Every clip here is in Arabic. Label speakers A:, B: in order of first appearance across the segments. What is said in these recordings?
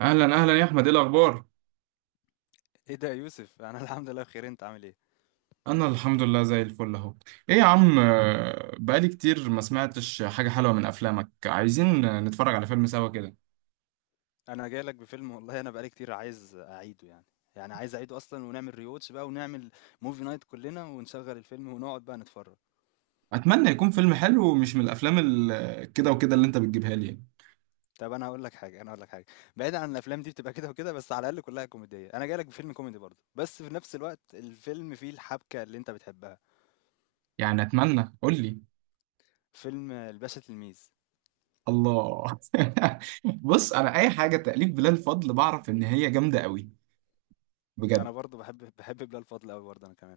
A: اهلا اهلا يا احمد، ايه الاخبار؟
B: ايه ده يا يوسف انا الحمد لله بخير، انت عامل ايه؟
A: انا الحمد لله زي الفل اهو. ايه يا عم، بقالي كتير ما سمعتش حاجه حلوه من افلامك. عايزين نتفرج على فيلم سوا كده.
B: انا جاي لك بفيلم والله، انا بقالي كتير عايز اعيده يعني. يعني عايز اعيده اصلا ونعمل ريواتش بقى ونعمل موفي نايت كلنا ونشغل الفيلم ونقعد بقى نتفرج.
A: اتمنى يكون فيلم حلو ومش من الافلام كده وكده اللي انت بتجيبها لي، يعني.
B: طب انا هقول لك حاجه، بعيد عن الافلام دي بتبقى كده وكده، بس على الاقل كلها كوميديه. انا جاي لك بفيلم كوميدي برضه، بس في نفس الوقت الفيلم فيه الحبكه اللي انت بتحبها.
A: يعني اتمنى، قول لي.
B: فيلم الباشا تلميذ.
A: الله. بص، انا اي حاجه تأليف بلال فضل بعرف ان هي جامده قوي.
B: انا
A: بجد.
B: برضه بحب بلال فضل قوي برضه انا كمان.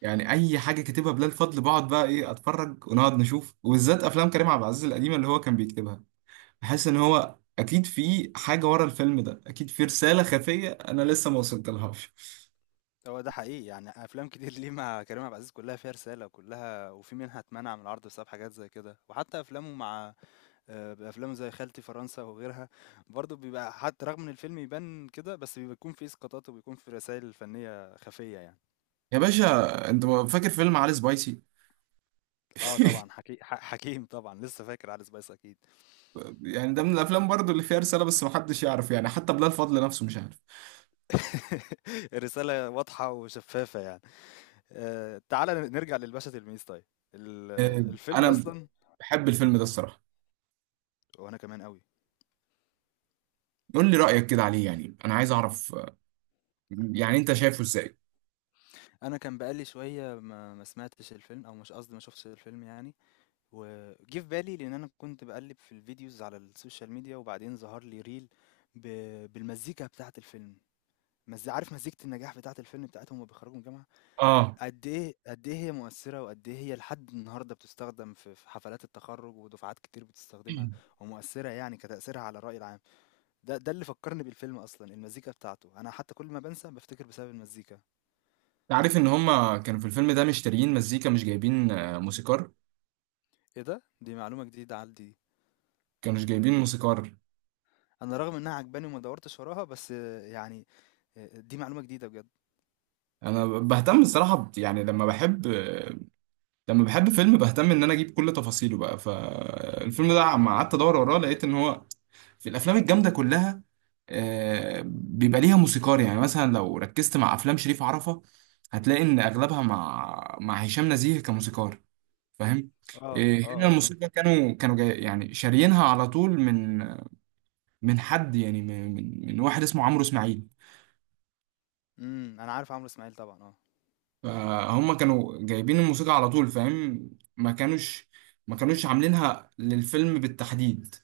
A: يعني اي حاجه كاتبها بلال فضل بقعد بقى ايه اتفرج ونقعد نشوف، وبالذات افلام كريم عبد العزيز القديمه اللي هو كان بيكتبها. بحس ان هو اكيد في حاجه ورا الفيلم ده، اكيد في رساله خفيه انا لسه ما وصلتلهاش.
B: هو ده حقيقي، يعني افلام كتير ليه مع كريم عبد العزيز كلها فيها رساله، وكلها وفي منها اتمنع من العرض بسبب حاجات زي كده. وحتى افلامه مع افلامه زي خالتي فرنسا وغيرها برضه بيبقى، حتى رغم ان الفيلم يبان كده بس بيكون فيه اسقاطات وبيكون فيه رسائل فنيه خفيه يعني.
A: يا باشا، انت فاكر فيلم علي سبايسي؟
B: اه طبعا حكيم طبعا لسه فاكر علي سبايس اكيد.
A: يعني ده من الافلام برضو اللي فيها رساله، بس ما حدش يعرف، يعني حتى بلال فضل نفسه مش عارف.
B: الرساله واضحه وشفافه يعني. تعالى نرجع للباشا تلميذ طيب. ال-
A: آه،
B: الفيلم
A: انا
B: اصلا.
A: بحب الفيلم ده الصراحه.
B: وانا كمان قوي.
A: قول لي رايك كده عليه، يعني انا عايز اعرف. يعني انت شايفه ازاي؟
B: انا كان بقالي شويه ما سمعتش الفيلم، او مش قصدي، ما شفتش الفيلم يعني. وجه في بالي لان انا كنت بقلب في الفيديوز على السوشيال ميديا، وبعدين ظهر لي ريل ب... بالمزيكا بتاعه الفيلم. عارف مزيكه النجاح بتاعه الفيلم بتاعتهم وهما بيخرجوا من الجامعه؟
A: اه،
B: قد ايه هي مؤثره، وقد ايه هي لحد النهارده بتستخدم في حفلات التخرج، ودفعات كتير بتستخدمها
A: انت
B: ومؤثره، يعني كتاثيرها على الراي العام. ده اللي فكرني بالفيلم اصلا، المزيكا بتاعته. انا حتى كل ما بنسى بفتكر بسبب المزيكا.
A: عارف ان هما كانوا في الفيلم ده مشتريين مزيكا مش جايبين موسيقار.
B: ايه ده، دي معلومه جديده عندي.
A: كانوا مش جايبين موسيقار.
B: انا رغم انها عجباني وما دورتش وراها، بس يعني، دي معلومة جديدة بجد.
A: انا بهتم الصراحه يعني لما بحب. لما بحب فيلم بهتم ان انا اجيب كل تفاصيله بقى. فالفيلم ده عم قعدت ادور وراه، لقيت ان هو في الافلام الجامده كلها بيبقى ليها موسيقار. يعني مثلا لو ركزت مع افلام شريف عرفة هتلاقي ان اغلبها مع هشام نزيه كموسيقار. فاهم.
B: اه اه
A: هنا
B: اه اه
A: الموسيقى كانوا جاي، يعني شاريينها على طول من حد، يعني من واحد اسمه عمرو اسماعيل.
B: انا عارف عمرو اسماعيل طبعا، اه.
A: فهم كانوا جايبين الموسيقى على طول، فاهم. ما كانوش ما كانوش عاملينها للفيلم بالتحديد.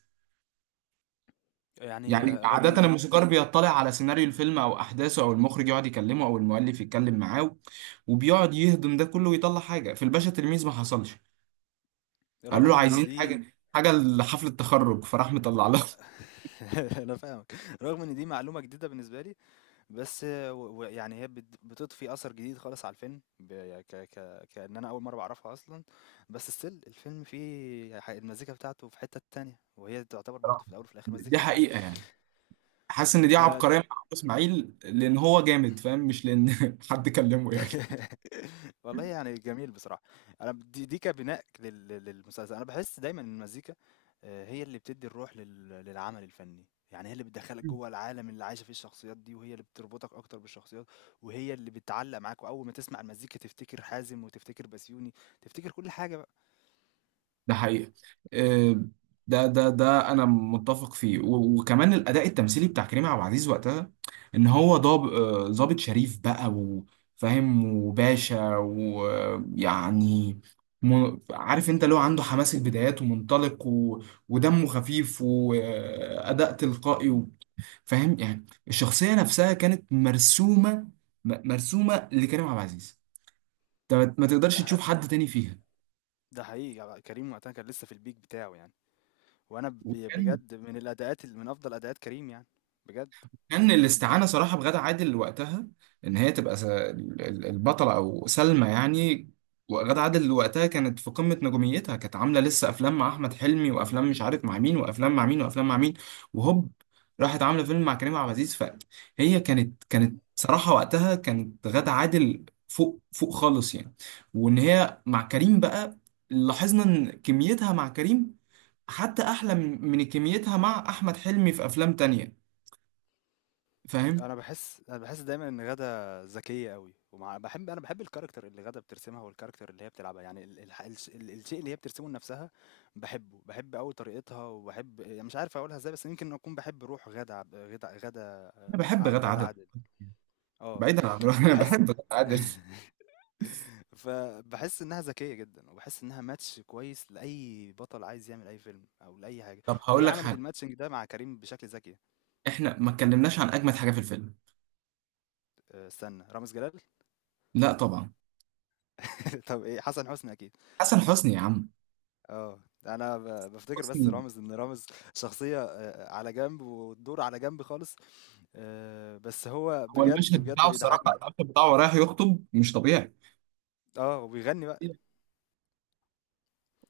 B: يعني
A: يعني
B: رغم ان
A: عادة
B: دي،
A: الموسيقار بيطلع على سيناريو الفيلم أو أحداثه، أو المخرج يقعد يكلمه، أو المؤلف يتكلم معاه وبيقعد يهضم ده كله ويطلع حاجة. في الباشا تلميذ ما حصلش. قالوا
B: رغم
A: له
B: ان
A: عايزين
B: دي
A: حاجة لحفلة التخرج، فراح مطلع لهم.
B: انا فاهمك. رغم ان دي معلومة جديدة بالنسبة لي، بس يعني هي بتضفي اثر جديد خالص على الفيلم، يعني ك ك كأن انا اول مرة بعرفها اصلا. بس ستيل الفيلم فيه المزيكا بتاعته في حتة تانية، وهي تعتبر برضه
A: صراحة.
B: في الاول وفي الاخر
A: دي
B: مزيكة
A: حقيقة، يعني حاسس إن دي
B: الفيلم.
A: عبقرية مع عمرو إسماعيل لأن هو جامد، فاهم؟ مش لأن حد كلمه، يعني.
B: والله يعني جميل بصراحة. أنا دي كبناء للمسلسل، أنا باحس دايمًا إن المزيكا هي اللي بتدّي الروح للعمل الفني، يعني هي اللي بتدخّلك جوّه العالم اللي عايشة فيه الشخصيات دي، وهي اللي بتربطك أكتر بالشخصيات، وهي اللي بتعلّق معاك، وأول ما تسمع المزيكا تفتكر حازم، وتفتكر بسيوني، تفتكر كل حاجة بقى.
A: ده حقيقة. آه، ده انا متفق فيه، وكمان الاداء التمثيلي بتاع كريم عبد العزيز وقتها ان هو ضابط شريف بقى وفاهم وباشا، ويعني عارف انت اللي هو عنده حماس البدايات ومنطلق، و... ودمه خفيف واداء تلقائي، و... فاهم؟ يعني الشخصية نفسها كانت مرسومة مرسومة لكريم عبد العزيز. انت ما
B: ده
A: تقدرش
B: ح
A: تشوف حد تاني فيها.
B: ده حقيقي بقى، كريم وقتها كان لسه في الpeak بتاعه يعني، وأنا
A: وكان
B: بجد من الأداءات من أفضل أداءات كريم يعني، بجد.
A: كان الاستعانة صراحة بغادة عادل وقتها إن هي تبقى البطلة، أو سلمى يعني. وغادة عادل وقتها كانت في قمة نجوميتها، كانت عاملة لسه أفلام مع أحمد حلمي، وأفلام مش عارف مع مين، وأفلام مع مين، وأفلام مع مين، وهوب، راحت عاملة فيلم مع كريم عبد العزيز. فهي كانت صراحة وقتها، كانت غادة عادل فوق فوق خالص، يعني. وإن هي مع كريم بقى، لاحظنا إن كميتها مع كريم حتى أحلى من كميتها مع أحمد حلمي في أفلام تانية، فاهم؟
B: انا باحس دايما ان غادة ذكية قوي، ومع بحب انا بحب الكاركتر اللي غادة بترسمها، والكاركتر اللي هي بتلعبها، يعني الشيء اللي هي بترسمه لنفسها بحبه، بحب قوي طريقتها، وبحب، يعني مش عارف اقولها ازاي، بس يمكن اكون بحب روح غادة عب- غادة غادة
A: انا
B: آه،
A: بحب
B: ع-
A: غادة
B: غادة
A: عادل.
B: عادل. اه
A: بعيدا عن انا
B: وبحس
A: بحب غادة عادل.
B: فبحس انها ذكيه جدا، وبحس انها ماتش كويس لاي بطل عايز يعمل اي فيلم او لاي حاجه،
A: طب
B: وهي
A: هقول لك
B: عملت
A: حاجه،
B: الماتشنج ده مع كريم بشكل ذكي.
A: احنا ما اتكلمناش عن اجمد حاجه في الفيلم.
B: أه، استنى، رامز جلال.
A: لا، طبعا.
B: طب ايه، حسن حسني اكيد.
A: حسن حسني يا عم.
B: آه، أنا بافتكر بس
A: حسني.
B: رامز، إن رامز شخصية على جنب، والدور على جنب خالص، بس هو
A: هو
B: بجد،
A: المشهد
B: بجد
A: بتاعه الصراحه،
B: بيضحّكني.
A: المشهد بتاعه رايح يخطب مش طبيعي.
B: آه، وبيغنّي بقى،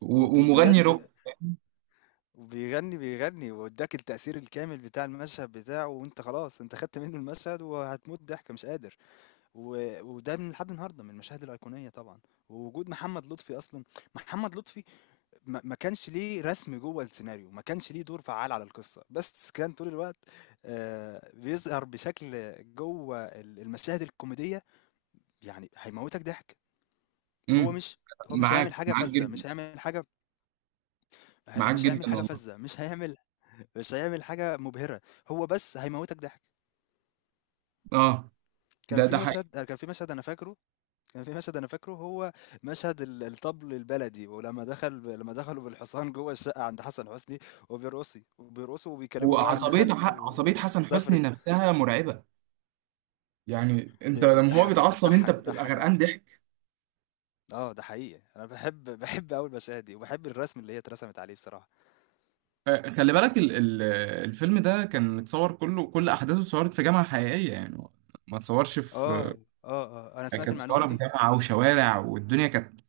A: ومغني روك.
B: بجد، وبيغنّي، بيغنّي وادّاك التأثير الكامل بتاع المشهد بتاعه، وأنت خلاص، أنت خدت منّه المشهد وهتموت ضحك مش قادر، وده من لحد النهارده من المشاهد الأيقونية طبعًا. ووجود محمد لطفي أصلًا، محمد لطفي ما كانش ليه رسم جوّه السيناريو، ما كانش ليه دور فعّال على القصة، بس كان طول الوقت بيظهر بشكل جوّه المشاهد الكوميدية، يعني هيموّتك ضحك، هو
A: امم.
B: مش هو مش هيعمل
A: معاك
B: حاجة
A: معاك
B: فَذّة،
A: جدا.
B: مش هيعمل حاجة،
A: معاك
B: مش
A: جدا
B: هيعمل حاجة
A: والله.
B: فَذّة، مش هيعمل مش هيعمل حاجة مُبهرة، هو بس هيموّتك ضحك.
A: اه،
B: كان
A: ده
B: في
A: ده حقيقي.
B: مشهد كان في مشهد أنا فاكره، كان في مشهد انا فاكره هو مشهد الطبل البلدي، ولما دخل لما دخلوا بالحصان جوه الشقه عند حسن حسني وبيرقصي، وبيرقصوا وبيكلموا بقى ان خالته
A: عصبيه
B: آه،
A: حسن حسني
B: سافرت.
A: نفسها مرعبه. يعني انت لما هو
B: بتضحك
A: بيتعصب انت
B: بتضحك
A: بتبقى
B: بتضحك يعني.
A: غرقان ضحك.
B: اه ده حقيقي، انا بحب قوي المشاهد دي، وبحب الرسم اللي هي اترسمت عليه بصراحه.
A: خلي بالك الفيلم ده كان متصور كله، كل احداثه اتصورت في جامعه حقيقيه، يعني ما اتصورش
B: اه اه انا سمعت
A: كانت
B: المعلومه
A: صورة في
B: دي.
A: جامعه وشوارع والدنيا، كانت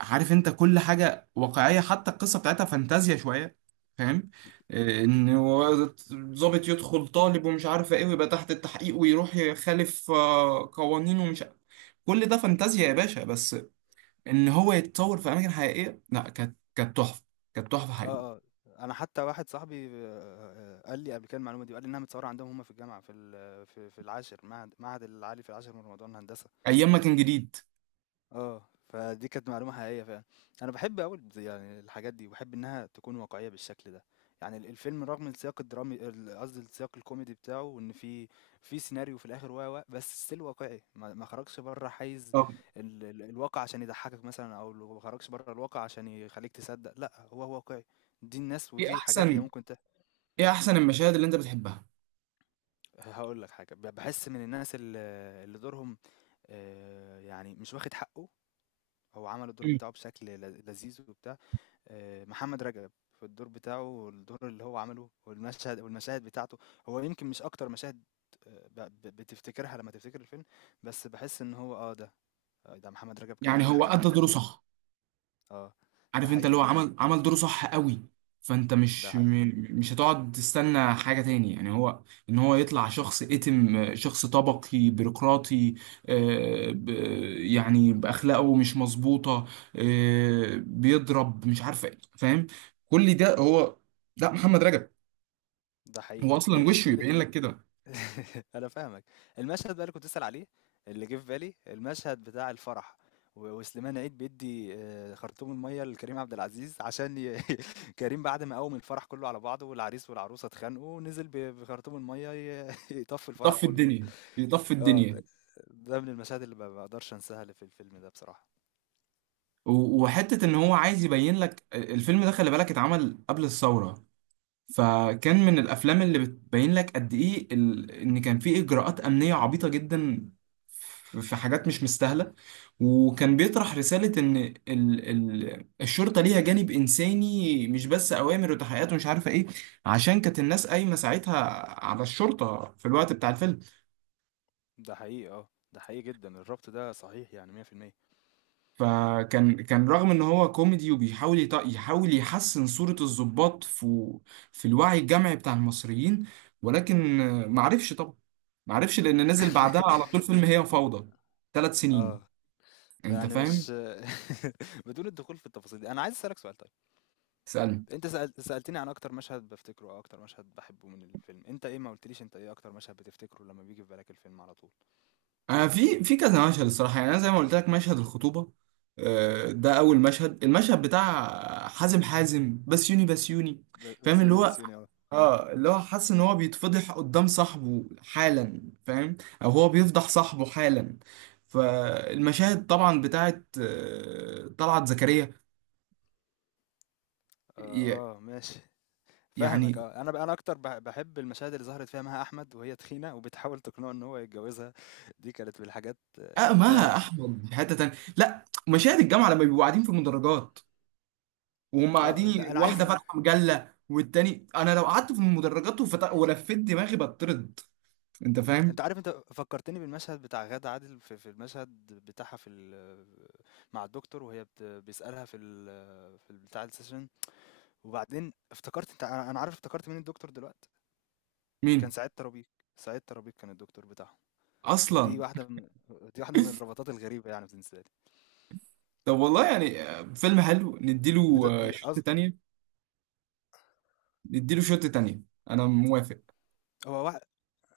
A: عارف انت كل حاجه واقعيه، حتى القصه بتاعتها فانتازيا شويه، فاهم؟ ان هو ضابط يدخل طالب ومش عارف ايه، ويبقى تحت التحقيق ويروح يخالف قوانين، ومش كل ده فانتازيا يا باشا، بس ان هو يتصور في اماكن حقيقيه، لا، كانت تحفه. كانت تحفه حقيقيه.
B: اه اه انا حتى واحد صاحبي قال لي قبل كده المعلومه دي، وقال لي انها متصوره عندهم هم في الجامعه، في في العاشر، معهد العالي في العاشر من رمضان هندسه.
A: ايام ما كان جديد.
B: آه، فدي كانت معلومة حقيقية فعلًا. أنا باحب أوي البز، يعني الحاجات دي، وباحب إنها تكون واقعية بالشكل ده. يعني الفيلم رغم السياق الدرامي قصدي السياق الكوميدي بتاعه، وإن في في سيناريو في الآخر و، و، بس still واقعي، ما خرجش برّه حيز
A: طب،
B: ال ال الواقع عشان يضحّكك مثلًا، أو ما خرجش برّه الواقع عشان يخلّيك تصدّق، لأ، هو واقعي. دي الناس
A: ايه
B: ودي حاجات هي
A: احسن،
B: ممكن
A: ايه احسن المشاهد اللي انت بتحبها؟
B: هاقول لك حاجة، باحس من الناس اللي دورهم يعني مش واخد حقّه، هو عمل الدور
A: مم.
B: بتاعه بشكل لذيذ وبتاع، آه، محمد رجب في الدور بتاعه، والدور اللي هو عمله، والمشهد والمشاهد بتاعته، هو يمكن مش اكتر مشاهد بتفتكرها لما تفتكر الفيلم، بس بحس ان هو اه ده، آه، ده محمد رجب كان
A: يعني
B: عامل
A: هو
B: حاجة
A: ادى
B: جامدة
A: دوره
B: قوي يعني.
A: صح.
B: اه ده
A: عارف انت اللي
B: حقيقي.
A: هو عمل دوره صح قوي. فانت
B: ده
A: مش
B: ح-
A: مش هتقعد تستنى حاجة تاني، يعني هو ان هو يطلع شخص اتم شخص طبقي بيروقراطي، آه، ب- يعني باخلاقه مش مظبوطة، بيضرب مش عارف ايه، فاهم؟ كل ده هو ده محمد رجب.
B: ده حقيقي.
A: هو اصلا
B: آه،
A: وشه يبين لك كده.
B: أنا فاهمك. المشهد بقى اللي كنت بتسأل عليه، اللي جه في بالي، المشهد بتاع الفرح، وسليمان عيد بيدّي خرطوم المَيّة لكريم عبد العزيز عشان كريم بعد ما قوّم الفرح كُلّه على بعضه، والعريس والعروسة اتخانقوا، نزل بخرطوم المَيّة يطفّي الفرح
A: يطفي
B: كُلّه بقى.
A: الدنيا، يطفي
B: آه،
A: الدنيا.
B: ده من المشاهد اللي ما باقدرش أنساها اللي في الفيلم ده بصراحة.
A: وحتة ان هو عايز يبين لك الفيلم ده، خلي بالك اتعمل قبل الثورة. فكان من الافلام اللي بتبين لك قد ايه، ان كان في اجراءات امنية عبيطة جدا، في حاجات مش مستاهلة. وكان بيطرح رسالة ان الشرطة ليها جانب انساني، مش بس اوامر وتحقيقات ومش عارفة ايه، عشان كانت الناس قايمة ساعتها على الشرطة في الوقت بتاع الفيلم.
B: ده حقيقي، آه، ده حقيقي جدًا، الربط ده صحيح يعني 100%.
A: فكان رغم ان هو كوميدي وبيحاول يحاول يحسن صورة الضباط في الوعي الجمعي بتاع المصريين، ولكن معرفش طبعا، معرفش لان نزل بعدها على طول فيلم هي فوضى، 3 سنين،
B: آه،
A: انت
B: يعني
A: فاهم.
B: مش بدون الدخول في التفاصيل دي، أنا عايز أسألك سؤال طيب.
A: اسالني.
B: انت سألتني عن اكتر مشهد بفتكره، او اكتر مشهد بحبه من الفيلم، انت ايه؟ ما قلتليش انت ايه اكتر مشهد بتفتكره لما بيجي في بالك الفيلم على طول؟
A: انا في كذا مشهد الصراحة، يعني انا زي ما قلت لك مشهد الخطوبة. ده اول المشهد بتاع حازم بسيوني،
B: ب-
A: فاهم؟ اللي
B: بسيوني
A: هو،
B: بسيوني اه.
A: اه، اللي هو حاسس ان هو بيتفضح قدام صاحبه حالا، فاهم؟ او هو بيفضح صاحبه حالا. فالمشاهد طبعا بتاعت طلعت زكريا. ي-
B: اه ماشي. فاهمك
A: يعني
B: اه. انا بقى انا اكتر بحب المشاهد اللي ظهرت فيها مها احمد، وهي تخينه وبتحاول تقنعه ان هو يتجوزها. دي كانت من الحاجات اللي فيها.
A: اقمها احمد في حته تانيه، لا، مشاهد الجامعه لما بيبقوا قاعدين في المدرجات وهم
B: اه
A: قاعدين،
B: ده انا
A: واحده
B: عايز،
A: فاتحه مجله، والتاني انا لو قعدت في المدرجات ولفيت دماغي بطرد. انت فاهم؟
B: انت عارف انت فكرتني بالمشهد بتاع غادة عادل في، في المشهد بتاعها في مع الدكتور، وهي بيسألها في بتاع السيشن، وبعدين افتكرت انت، انا أنا عارف، افتكرت مين الدكتور دلوقتي، كان
A: مين
B: سعيد ترابيك. سعيد ترابيك كان الدكتور بتاعهم. ودي
A: اصلا.
B: واحده من، دي واحده من الرباطات الغريبه يعني بالنسبه لي.
A: طب والله يعني، فيلم حلو
B: ان
A: نديله
B: انت أز...
A: شوط تانية. نديله شوت تانية. انا موافق.
B: هو واحد،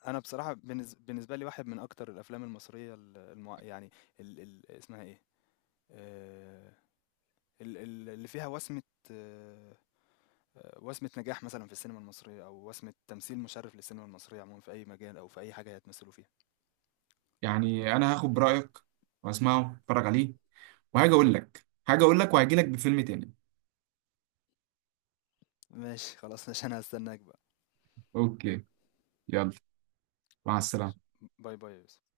B: انا بصراحه بالنسبه لي واحد من اكتر الافلام المصريه يعني اسمها ايه، آه، اللي فيها وسمه، آه، وسمه نجاح مثلا في السينما المصريه، او وسمه تمثيل مشرف للسينما المصريه عموما في اي مجال او في اي حاجه هيتمثلوا فيها.
A: يعني انا هاخد برأيك واسمعه اتفرج عليه، وهاجي اقول لك، وهجي لك بفيلم تاني.
B: ماشي خلاص، ماشي انا هستناك بقى.
A: اوكي. يلا. مع
B: خلاص ماشي.
A: السلامة.
B: باي باي يا يوسف.